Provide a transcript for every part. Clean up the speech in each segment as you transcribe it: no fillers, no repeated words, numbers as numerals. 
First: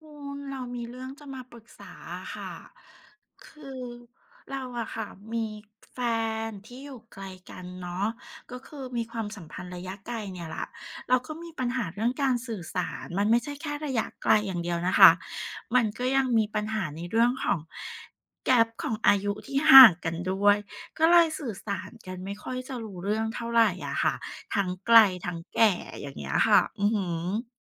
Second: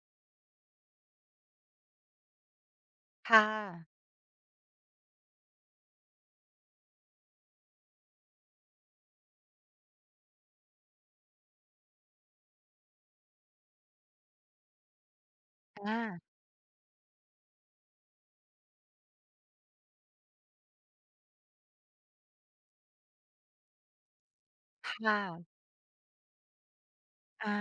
คุณเรามีเรื่องจะมาปรึกษาอะค่ะค่คือะเราอะค่ะมีแฟนที่อยู่ไกลกันเนาะก็คือมีความสัมพันธ์ระยะไกลเนี่ยแหละเราก็มีปัญหาเรื่องการสื่อสารมันไม่ใช่แค่ระยะไกลอย่างเดียวนะคะมันอาก็ยังมีปัญหาในเรื่องของ gap ของอายุที่ห่างกันด้วยก็เลยสื่อสารกันไม่ค่อยจะรู้เรื่องเท่าไหรอะค่ะทั้งไกลทั้งค่ะแก่อย่างเงี้ยค่ะอืออา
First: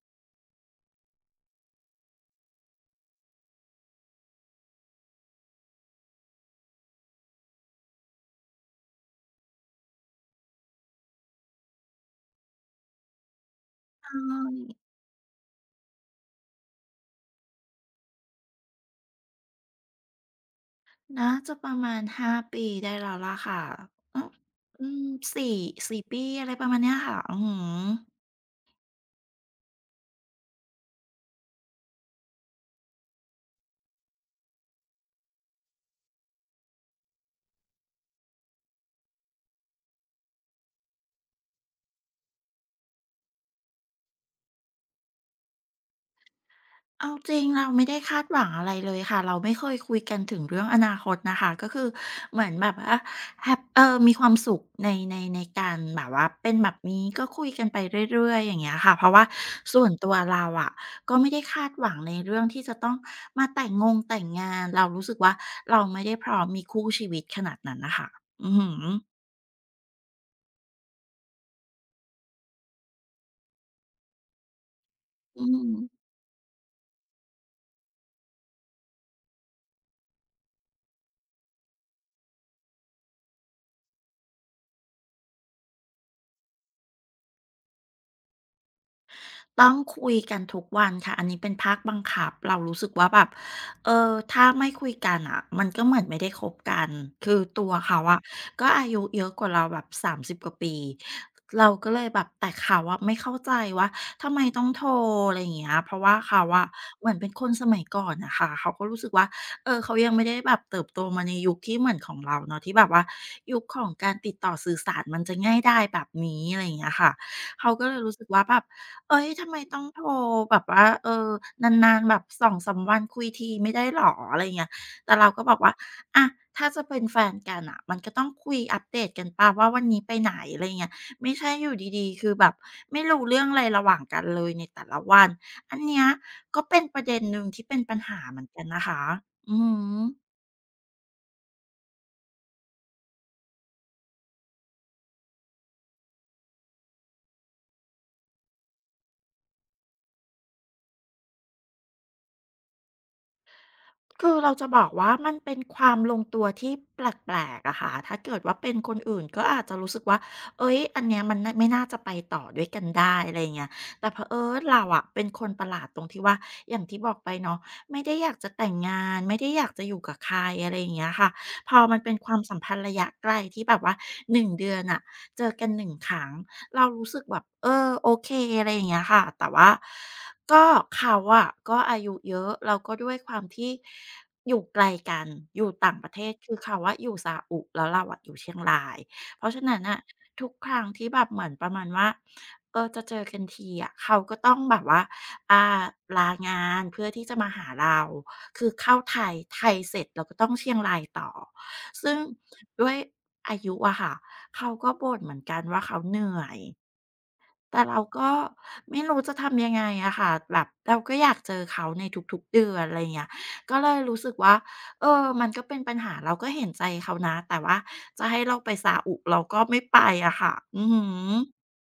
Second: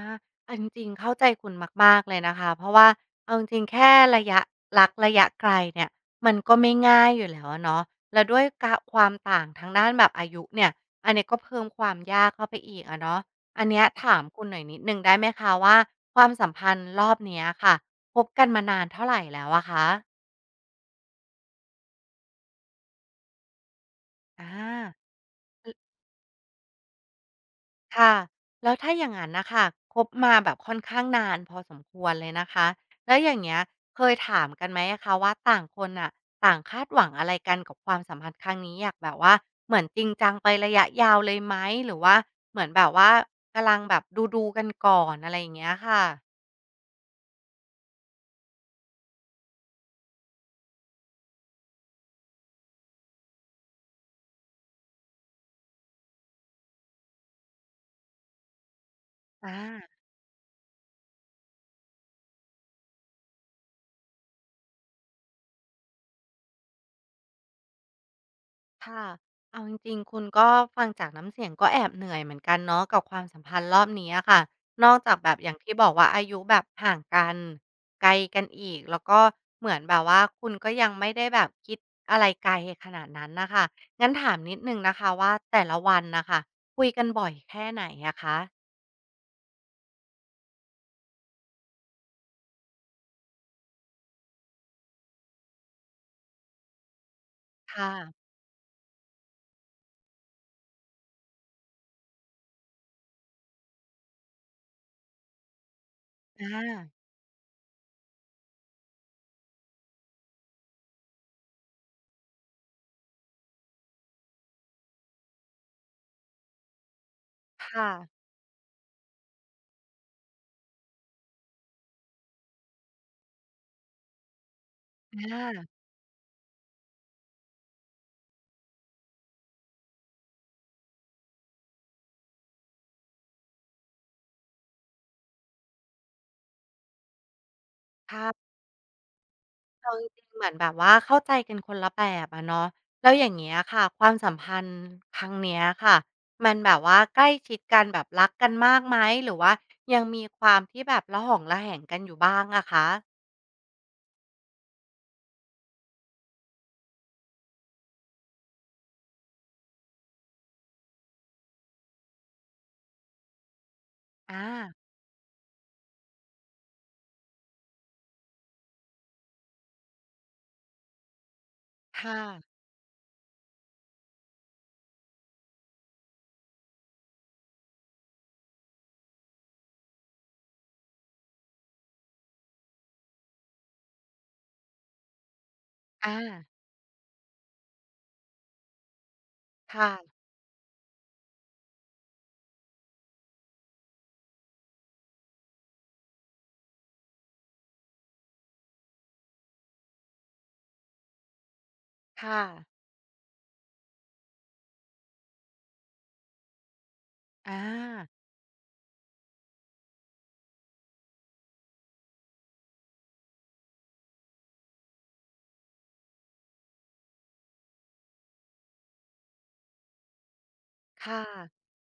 เอาจริงๆเข้าใจคุณมากๆเลยนะคะ เพราะว่าเอาจริงๆแค่ระยะรักระยะไกลเนี่ยมันก็ไม่ง่ายอยู่แล้วอะเนาะแล้วด้วยกะความต่างทางด้านแบบอายุเนี่ยอันนี้ก็เพิ่มความยากเข้าไปอีกอะเนาะอันเนี้ยถาหืมคุณหอ น่อยนิดหนึ่งได้ไหมคะว่าความสัมพันธ์รอบเนี้ยค่ะคบกันมานานเท่าไรแล้วอะคะน่าจะประมาณ5ปีได้แล้วล่ะค่ะออา อืมสี่สี่ปีอะไรประมาณเนี้ยค่ะอื้อฮค่ะ แล้วถ้าอย่างงั้นนะคะคบมาแบบค่อนข้างนานพอสมควรเลยนะคะแล้วอย่างเงี้ยเคยถามกันไหมอะคะว่าต่างคนอะต่างคาดหวังอะไรกันกับความสัมพันธ์ครั้งนี้อยากแบบว่าเหมือนจริงจังไประยะยาวเลยไหมหรือว่าเหมือนแบบว่ากำลังแบบดูดูกันก่อนอะไรอย่างเงี้ยค่ะเอาจริงเราไม่ได้คาดหวังอะไรเลยค่ะเราไม่เคยคุยกันถึงเรื่องอนาคตนะคะก็คือเหมือนแบบว่าแฮปเออมีความสุขในการแบบว่าเป็นแบบนี้ก็คุยกันไปเรื่อยๆอย่างเงี้ยค่ะเพราะว่าอา ส่วนตัวเราอะก็ไม่ได้คาดหวังในเรื่องที่จะต้องมาแต่งงานเรารู้สึกว่าเราไม่ได้พร้อมมีคู่ชีวิตขนาดนั้นน่ะค่ะอือฮึ ค่ะเอาจริงๆคุณก็ฟังจากน้ำเสียงก็แอบเหนื่อยเหมือนกันเนาะกับความสัมพันธ์รอบนี้อะค่ะนอกจากแบบอือย่างมที่บอกว่าอายุแบบห่างกันไกลกันอีกแล้วก็เหมือนแบบว่าคุณก็ยังไม่ได้แบบคิดอะไรไกลขนาดนั้นนะคะงั้นถามนิดนึงนะคะว่าแต่ละวันนะคะคุยกันบ่อยแค่ไหนอะคะต้องคุยกันทุกวันค่ะอันนี้เป็นภาคบังคับเรารู้สึกว่าแบบเออถ้าไม่คุยกันอะมันก็เหมือนไม่ได้คบกันคือตัวคเขาอะ่ะก็อายุเยอะกว่าเราแบบ30กว่าปีเราก็เลยแบบแต่เขาอะไม่เข้าใจว่าทำไมต้องโทรอะไรอย่างเงี้ยเพราะว่าเขาอะอาเหมือนเป็นคนสมัยก่อนน่ะค่ะเขาก็รู้สึกว่าเออเขายังไม่ได้แบบเติบโตมาในยุคที่เหมือนของเราเนาะที่แบบว่ายุคของการติดต่อสื่อสารมันจะง่ายดายแบบนี้อะไรอย่างเงี้ยค่ะเขาก็ค่ะเลยรู้สึกว่าแบบ เอ้ยทำไมต้องโทรแบบว่าเออนานๆแบบสองสามวันคุยทีไม่ได้หรออะไรเงี้ยแต่เราก็บอกว่าอาอะถ้าจะเป็นแฟนกันอ่ะมันก็ต้องคุยอัปเดตกันปล่าว่าวันนี้ไปไหนอะไรเงี้ยไม่ใช่อยู่ดีๆคือแบบไม่รู้เรื่องอะไรระหว่างกันเลยในแต่ละวันอันเนี้ยก็เป็นประเด็นหนึ่งที่เป็นปัญหาเหมือนค่ะ กันนะคะอืเอาอ จริงๆเหมือนแบบว่าเข้าใจกันคนละแบบอะเนาะแล้วอย่างเงี้ยค่ะความสัมพันธ์ครั้งเนี้ยค่ะมันแบบว่าใกล้ชิดกันแบบรักกันมากไหมหรือว่ายังมีความที่แบบละหองละแหงกันอยู่บ้างอะคะคือเราจะบอกว่ามันเป็นความลงตัวที่แปลกๆอะค่ะถ้าเกิดว่าเป็นคนอื่นก็อาจจะรู้สึกว่าเฮ้ย อันเนี้ยมันนะไม่น่าจะไปต่อด้วยกันได้อะไรเงี้ยแต่เผอิอาญเราอะเป็นคนประหลาดตรงที่ว่าอย่างที่บอกไปเนาะไม่ได้อยากจะแต่งงานไม่ได้อยากจะอยู่กับใครอะไรอย่างเงี้ยค่ะพอมันเป็นค่ะความสัมพันธ์ระยะไกลที่แบบว่า1 เดือนอะเจอกัน1 ครั้ง เรารู้สึกแบบเออโอเคอะไรอย่างเงี้ยค่ะแต่ว่าก็เขาอะก็อายุเยอะแล้วก็ด้วยความที่อยู่ไกลกันอยู่ต่างประอาเทศคือเขาอะอยู่ซาอุแล้วเราอะอยู่เชียงรายเพราะฉะนั้นน่ะค่ะทุกครั้งที่แบบเหมือนประมาณว่าเออจะเจอกันทีอะเขาก็ต้องแบบว่าอ่าลางานเพื่อที่จะมาหาเราคือเข้าไทยเสร็จเราก็ต้องเชียงรายต่อซึ่ง ค่ะด้วยอายุอะค่ะเขาก็บ่นเหมือนกันว่าเขาเหนื่อยอแต่เราา ก็ไม่รู้จะทำยังไงอะค่ะแบบเราก็อยากเจอเขาในทุกๆเดือนอะไรเงี้ยก็เลยรู้สึกว่าเออมันก็เป็นปัญหาเราก็เห็นใจเขานะแต่ว่าจะให้เราไปซาอุเราก็ไม่ไปอะค่ะอือฮค่ะ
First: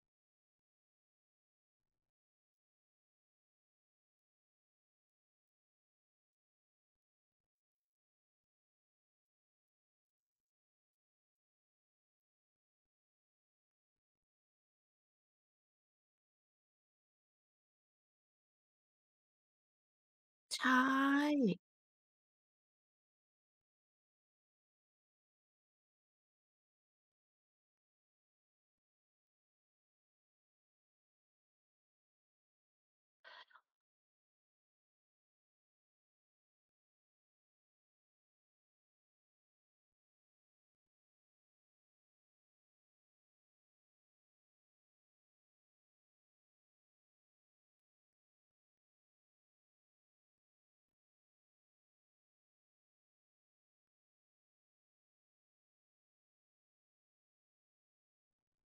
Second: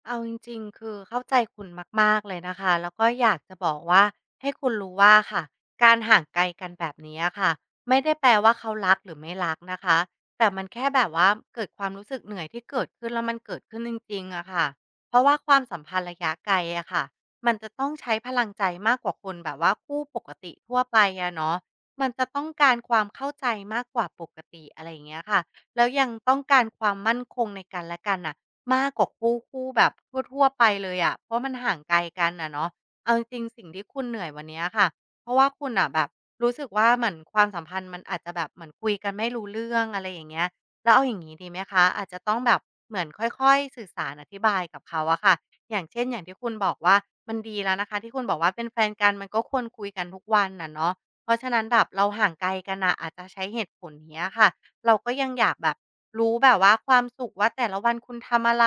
เอาจริงๆคือเข้าใจคุณมากๆเลยนะคะแล้วก็อยากจะบอกว่าให้คุณรู้ว่าค่ะการห่างไกลกันแบบนี้ค่ะไม่ได้แปลว่าเขารักหรือไม่รักนะคะแต่มันแค่แบบว่าเกิดความรู้สึกเหนื่อยที่เกิดขึ้นแล้วมันเกิดขึ้นจริงๆอะค่ะเพราะว่าความสัมพันธ์ระยะไกลอะค่ะมันจะต้องใช้พลังใจมากกว่าคนแบบว่าคู่ปกติทั่ใช่ วไปอะเนาะมันจะต้องการความเข้าใจมากกว่าปกติอะไรอย่างเงี้ยค่ะแล้วยังต้องการความมั่นคงในกันและกันอะ มากกว่าคู่แบบทั่วๆไปเลยอะเพราะมันห่างไกลกันอะเนาะเอาจริงๆสิ่งที่คุณเหนื่อยวันเนี้ยค่ะเพราะว่าคุณน่ะแบบรู้สึกว่าเหมือนความสัมพันธ์มันอาจจะแบบเหมือนคุยกันไม่รู้เรื่องอะไรอย่างเงี้ยแล้วเอาอย่างงี้ดีไหมคะอาจจะต้องแบบเหมือนค่อยๆสื่อสารอธิบายกับเขาอะค่ะอย่างเช่นอย่างที่คุณบอกว่ามันดีแล้วนะคะที่คุณบอกว่าเป็นแฟนกันมันก็ควรคุยกันทุกวันน่ะเนาะเพราะฉะนั้นแบบเราห่างไกลกันน่ะอาจจะใช้เหตุผลเนี้ยค่ะ เราก็ยังอยากแบบรู้แบบว่าความสุขว่าแต่ละวันคุณทำอะไร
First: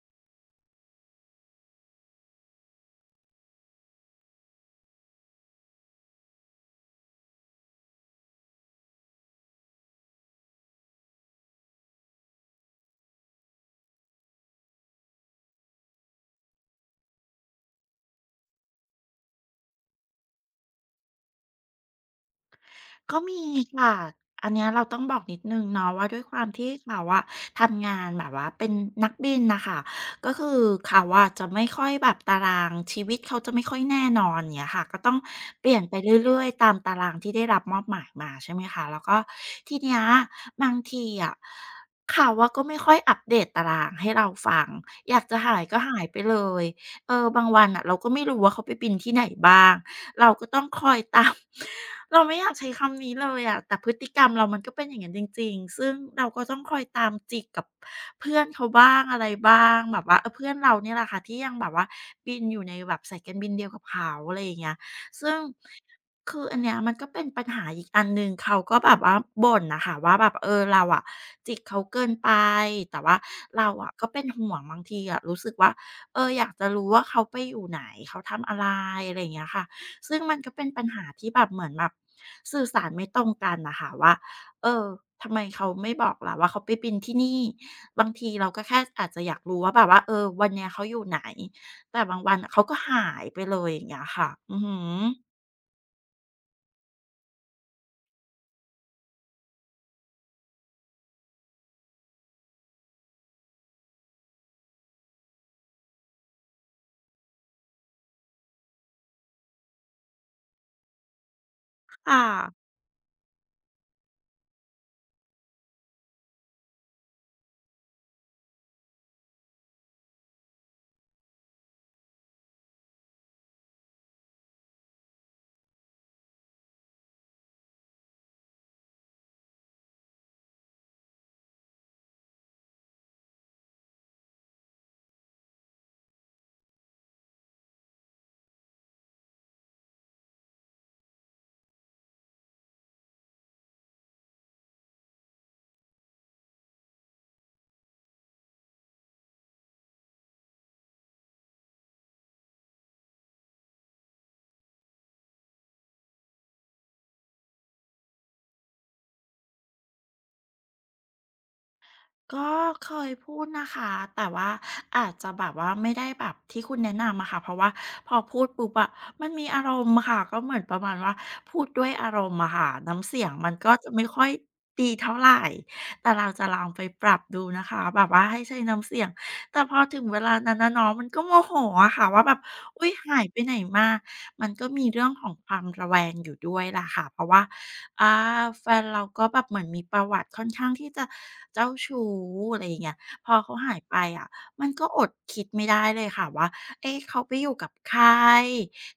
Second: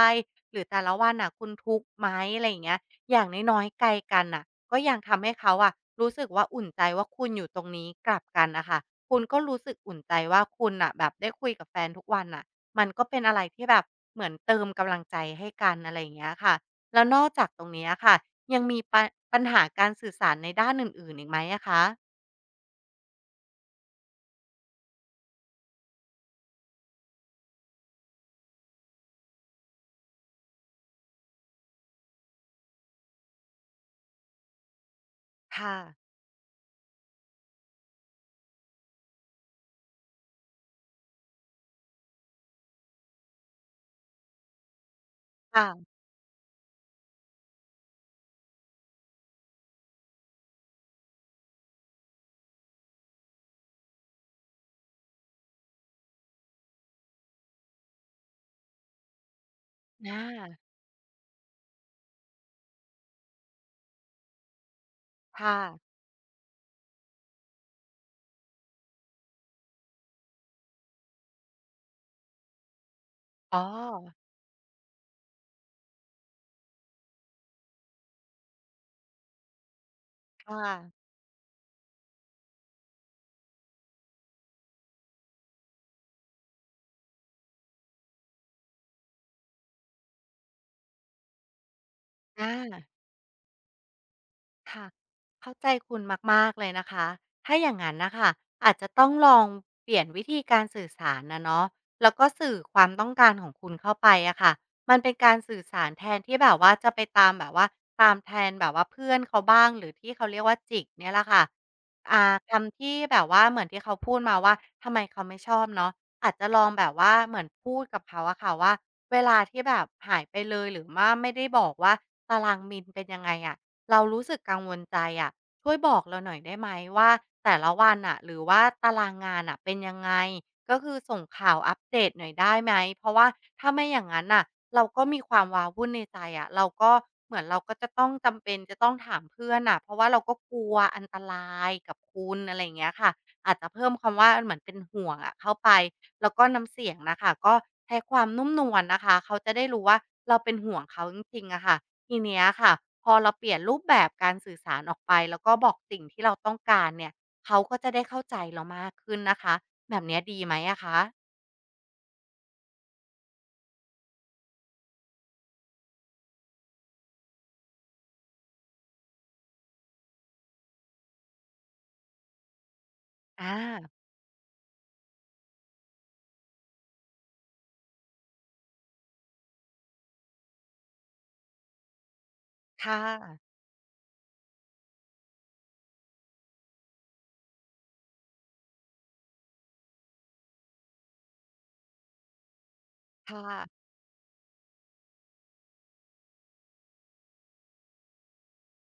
หรือแต่ละวันน่ะคุณทุกข์ไหมอะไรอย่างเงี้ยอย่างน้อยๆไกลกันน่ะก็ยังทำให้เขาอะรู้สึกว่าอุ่นใจว่าคุณอยู่ตรงนี้กลับกันนะคะคุณก็รู้สึกอุ่นใจว่าคุณน่ะแบบได้คุยกับแฟนทุกวันน่ะมันก็เป็นอะไรที่แบบเหมือนเติมกำลังใจให้กันอะไรอย่างเงี้ยค่ะแล้วนอกจากตรงเนี้ยค่ะยังมีปัญหาการสื่อสารในด้านอื่นๆอีกไหมอะคะก็มีค่ะอันเนี้ยเราต้องบอกนิดหนึ่งเนาะว่าด้วยความที่เขาอะทำงานแบบว่าเป็นนักบินนะคะก็คือเขาอะจะไม่ค่อยแบบตารางชีวิตเขาจะไม่ค่อยแน่นอนเนี่ยค่ะก็ต้องเปลี่ค่ะยนไปเรื่อยๆตามตารางที่ได้รับมอบหมายมาใช่ไหมคะแล้วก็ทีเนี้ยบางทีอะเขาว่าก็ไม่ค่อยอัปเดตตารางให้เราฟังอยากจะหายค่ะก็หายไปเลยเออบางวันอ่ะเราก็ไม่รู้ว่าเขาไปบินที่ไหนบ้าง เราก็ต้องคอยตาม เราไม่อยากใช้คำนี้เลยอะแต่พฤติกรรมเรามันก็เป็นอย่างนั้นจริงๆซึ่งเราก็ต้องคอยตามจิกกับเพื่อนเขาบ้างอะไรบ้างแบบว่าเออเพื่อาอนเราเนี่ยแหละค่ะที่ยังแบบว่าบินอยู่ในแบบสายการบินเดียวกับเขาอะไรอย่างเงี้ยซึ่งค่ะคืออันเนี้ยมันก็เป็นปัญหาอีกอันหนึ่งเขาก็แบบว่าบ่นนะคะว่าแบบเออเราอะจิกเขาเกินไปแต่ว่าอ๋อ เราอะก็เป็นห่วงบางทีอะรู้สึกว่าเอออยากจะรู้ว่าเขาไปอยู่ไหนเขาทำอะไรอะไรอย่างเงี้ยค่ะ ซึ่งมันก็ค่เป็นปัญหาะที่แบบเหมือนแบบสื่อสารไม่ตรงกันนะคะว่าเออทำไมเขาไม่บอกล่ะว่าเขาไปบินที่นี่บางทีเราก็แค่อาจจะอยากรู้ว่าแบบว่าเออวันเนี้ยเขาอยู่ไหนแต่บางวันอาเขาก็า หายไปเลยอย่างเงี้ยค่ะอือหืค่ะอเข้าใจคุณมากๆเลยนะคะถ้าอย่างนั้นนะคะอาจจะต้องลองเปลี่ยนวิธีการสื่อสารนะเนาะแล้วก็สื่อความต้องการของคุณเข้าไปอะค่ะมันเป็นการสื่อสารแทนที่แบบว่าจะไปตามแบบว่าตามแทนแบบว่าเพื่อนเขาบ้างหรือที่เขาเรียกว่าจิกเนี่ยแหละค่ะค่ะ อ่าคำที่แบบว่าเหมือนที่เขาพูดมาว่าทำไมเขาไม่ชอบเนาะอาจจะลองแบบว่าเหมือนพูดกับเขาอะค่ะว่าเวลาที่แบบหายไปเลยหรือว่าไม่ได้บอกว่าตารางมิลเป็นยังไงอะ เรารู้สึกกังวลใจอะช่วยบอกเราหน่อยได้ไหมว่าแต่ละวันอ่ะหรือว่าตารางงานอ่ะเป็นยังไงก็คือส่งข่าวอัปเดตหน่อยได้ไหมเพราะว่าถ้าไม่อย่างนั้นอ่ะเราก็มีความว้าวุ่นในใจอะเราก็เหมือนเราก็จะต้องจำเป็นจะต้องถามเพื่อนอ่ะเพราะว่าเราก็กลัวอันตรายกับคุณอะไรอย่างเงี้ยค่ะอาจจะเพิ่มคำว่าเหมือนเป็นห่วงอะเข้าไปแล้วก็น้ำเสียงนะค่ะก็ใช้ความนุ่มนวลนะคะเขาจะได้รู้ว่าเราเป็นห่วงเขาจริงๆอะค่ะ ทีเนี้ยค่ะพอเราเปลี่ยนรูปแบบการสื่อสารออกไปแล้วก็บอกสิ่งที่เราต้องการเนี่ยเขาก็จะได้เข้าใจเรามากขึ้นนะคะแบบเนี้ยดีไหมอะคะก็เคยพูดนะคะแต่ว่าอาจจะแบบว่าไม่ได้แบบที่คุณแนะนำอะค่ะเพราะว่าพอพูดปุ๊บอะมันมีอารมณ์อะค่ะก็เหมือนประมาณว่าพูดด้วยอารมณ์อะค่ะน้ำเสียงมัอานก็จะไม่ค่อยดีเท่าไรแต่เราจะลองไปปรับดูนะคะแบบว่าให้ใช้น้ำเสียงแต่พอถึงเวลานั้นน่ะเนาะมันก็โมโหอะค่ะว่าแบบอุ๊ยค่หายไปไหนะมามันก็มีเรื่องของความระแวงอยู่ด้วยล่ะค่ะเพราะว่า อาแฟนเราก็แบบเหมือนมีประวัติค่อนข้างที่จะเจ้าชู้อะไรอย่างเงี้ยพคอเขาหาย่ะไปอะมันก็อดคิดไม่ได้เลยค่ะว่าเอ๊ะเขาไปอยู่กับใคร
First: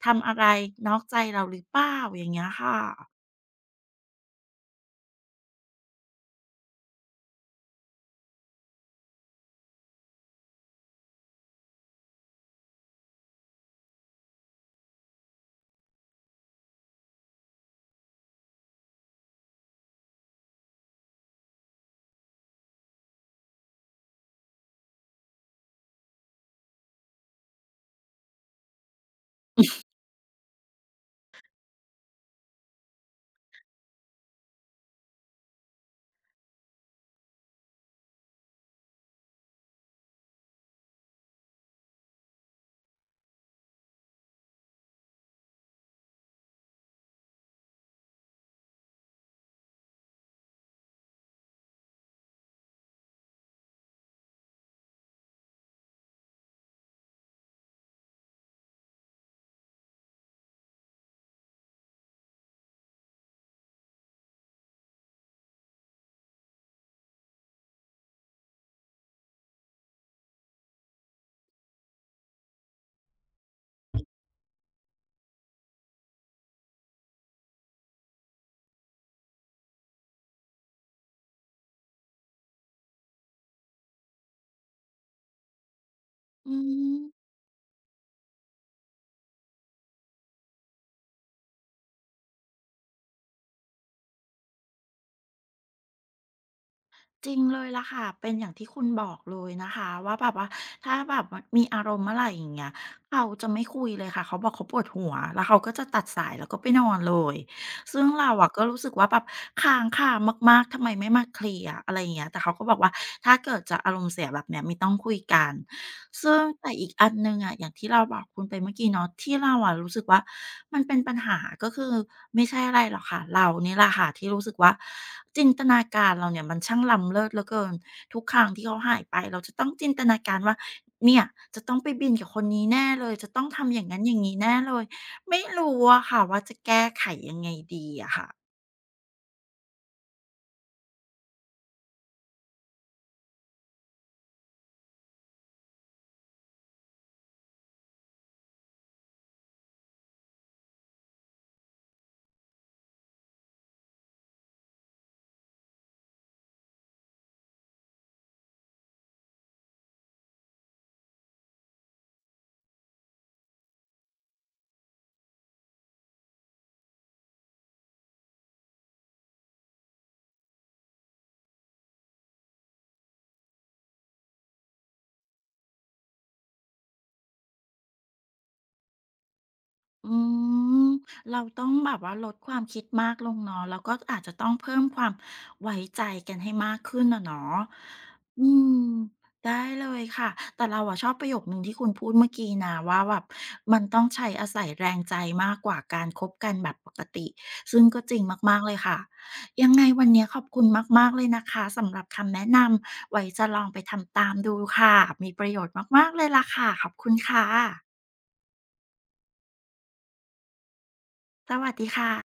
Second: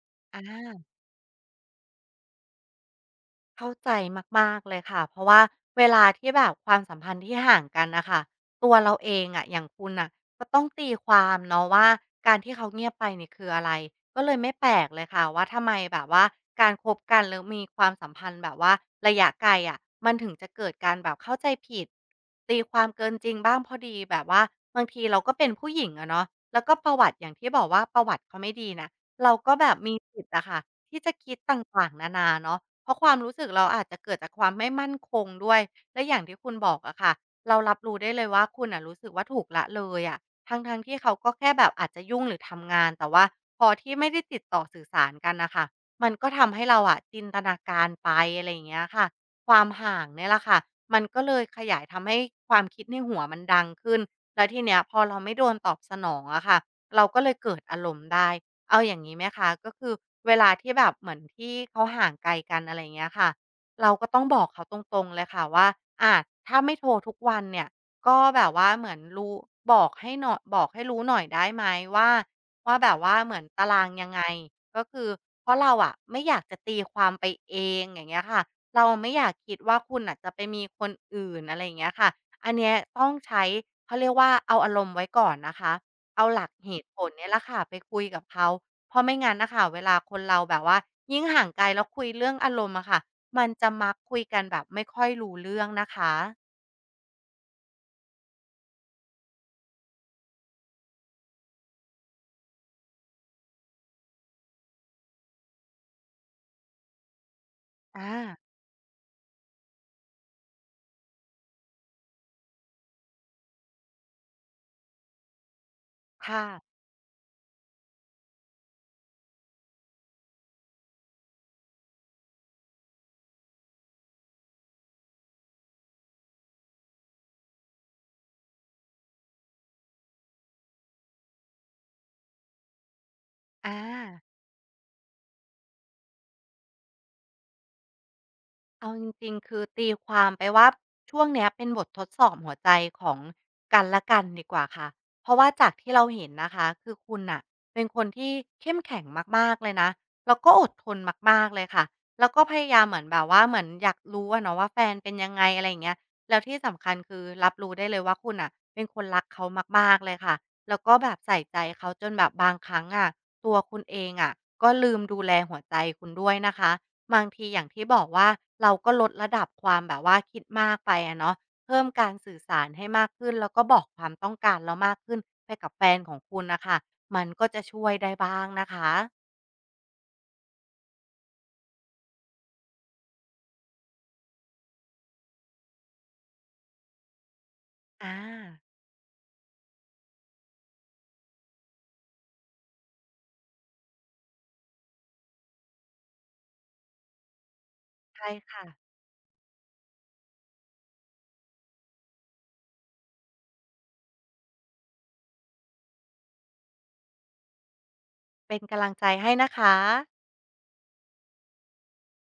ทำอะอไรา นอกใจเราหรือเปล่าอย่างเงี้ยค่ะเข้าใจมากๆเลยค่ะเพราะว่าเวลาที่แบบความสัมพันธ์ที่ห่างกันนะคะตัวเราเองอะอย่างคุณน่ะก็ต้องตีความเนาะว่าการที่เขาเงียบไปเนี่ยคืออะไรก็เลยไม่แปลกเลยค่ะว่าทำไมแบบว่าการคบกันแล้วมีความสัมพันธ์แบบว่าระยะไกลอะมันถึงจะเกิดการแบบเข้าใจผิดตีความเกินจริงบ้างเพอดีแบบว่าบางทีเราก็เป็นผู้หญิงอะเนาะแล้วก็ประวัติอย่างที่บอกว่าประวัติเขาไม่ดีน่ะเราก็แบบมีสิทธิ์อะค่ะที่จะคิดต่างๆนานาเนาะ เพราะความรู้สึกเราอาจจะเกิดจากความไม่มั่นคงด้วย และอย่างที่คุณบอกอะค่ะ เรารับรู้ได้เลยว่าคุณอะรู้สึกว่าถูกละเลยอะทั้งๆทที่เขาก็แค่แบบอาจจะยุ่งหรือทำงานแต่ว่าพอที่ไม่ได้ติดต่อสื่อสารกันนะคะมันก็ทำให้เราอะจินตนาการไปอะไรอย่างเงี้ยค่ะความห่างเนี่ยแหละค่ะมันก็เลยขยายทำให้ความคิดในหัวมันดังขึ้น แล้วทีเนี้ยพอเราไม่โดนตอบสนองอะค่ะเราก็เลยเกิดอารมณ์ได้ เอาอย่างนี้ไหมคะก็คือเวลาที่แบบเหมือนที่เขาห่างไกลกันอะไรเงี้ยค่ะเราก็ต้องบอกเขาตรงๆเลยค่ะว่าอาถ้าไม่โทรทุกวันเนี่ยก็แบบว่าเหมือนรู้บอกให้หน่อยบอกให้รู้หน่อยได้ไหมว่าว่าแบบว่าเหมือนตารางยังไงก็คือเพราะเราอะไม่อยากจะตีความไปเองอย่างเงี้ยค่ะเราไม่อยากคิดว่าคุณอ่ะจะไปมีคนอื่นอะไรอย่างเงี้ยค่ะอันเนี้ยต้องใช้เขาเรียกว่าเอาอารมณ์ไว้ก่อนนะคะ เอาหลักอืเหตุม ผลเนี่ยแหละค่ะไปคุยกับเขาเพราะไม่งั้นน่ะค่ะเวลาคนเราแบบว่ายิ่งห่างไกลแล้วคุยเรื่องอารมณ์อะค่ะมันจะมักคุยกันแบบไม่ค่อยรู้เรื่องนะคะจริงเลยล่ะค่ะเป็นอย่างที่คุณบอกเลยนะคะว่าแบบว่าถ้าแบบมีอารมณ์เมื่อไหรอย่างเงี้ยเขาจะไม่คุยเลยค่ะเขาบอกเขาปวดหัวแล้วเขาก็จะตัดสายแล้วก็ไปนอนเลยซึ่งอาเราอะก็รู้สึกว่าแบบค้างคามากๆทำไมไม่มาเคลียร์อะไรอย่างเงี้ยแต่เขาก็บอกว่าถ้าเกิดจะอารมณ์เสียแบบเนี้ยไม่ต้องคุยกัน ซึ่งค่ะแต่อีกอันหนึ่งอะอย่างที่เราบอกคุณไปเมื่อกี้เนาะที่เราอะรู้สึกว่ามันเป็นปัญหาก็คือไม่ใช่อะไรหรอกค่ะเรานี่แหละค่ะที่รู้สึกว่าจินตนาการเราเนี่ยมันช่างล้ำเลิศเหลือเกินทุกครั้งที่เขาหายไปเราจะต้องจินตนาการว่าเนี่ยจะต้องไปบินกับคนนี้แน่เลยจะต้องทำออา ย่างงั้นอย่างนี้แน่เลยไม่รู้อะค่ะว่าจะแก้ไขยังไงดีอะค่ะ เอาจริงๆคือตีความไปว่าช่วงเนี้ยเป็นบททดสอบหัวใจของกันและกันดีกว่าค่ะเพราะว่าจากที่เราเห็นนะคะคือคุณน่ะเป็นคนที่เข้มแข็งมากๆเลยนะแล้วก็อดทนมากๆเลยค่ะแล้วก็พยายามเหมือนแบบว่าเหมือนอยากรู้อะเนาะว่าแฟนเป็นยังไงอะไรอย่างเงี้ยแล้วที่สำคัญคือรับรู้ได้เลยว่าคุณน่ะเป็นคนรักเขามากๆเลยค่ะแล้วก็แบบใส่ใจเขาจนแบบบางครั้งอะตัวคุณเองอะก็ลืมดูแลหัวใจคุณด้วยนะคะ บางทีอย่างที่บอกว่าเราก็ลดระดับความแบบว่าคิดมากไปอะเนาะเพิ่มการสื่อสารให้มากขึ้นแล้วก็บอกความต้องการเรามากขึ้นไปกับแฟนของคุณนะคะมันก็จะช่วยได้บ้างนะคะอืมเราต้องแบบว่าลดความคิดมากลงเนาะแล้วก็อาจจะต้องเพิ่มความไว้ใจกันให้มากขึ้นนะเนาะอ่าอืมได้เลยค่ะแต่เราอะชอบประโยคหนึ่งที่คุณพูดเมื่อกี้นะว่าแบบมันต้องใช้อาศัยแรงใจมากกว่าการคบกันแบบปกติซึ่งก็จริงใช่มากค่ะๆเลยค่ะยังไงวันนี้ขอบคุณมากๆเลยนะคะสำหรับคำแนะนำไว้จะลองไปทำตามดูค่ะมีประโยชน์มากๆเลยล่ะค่ะขอบคุณค่ะเป็นกำลังใจให้นะคะสวัสดีค่ะ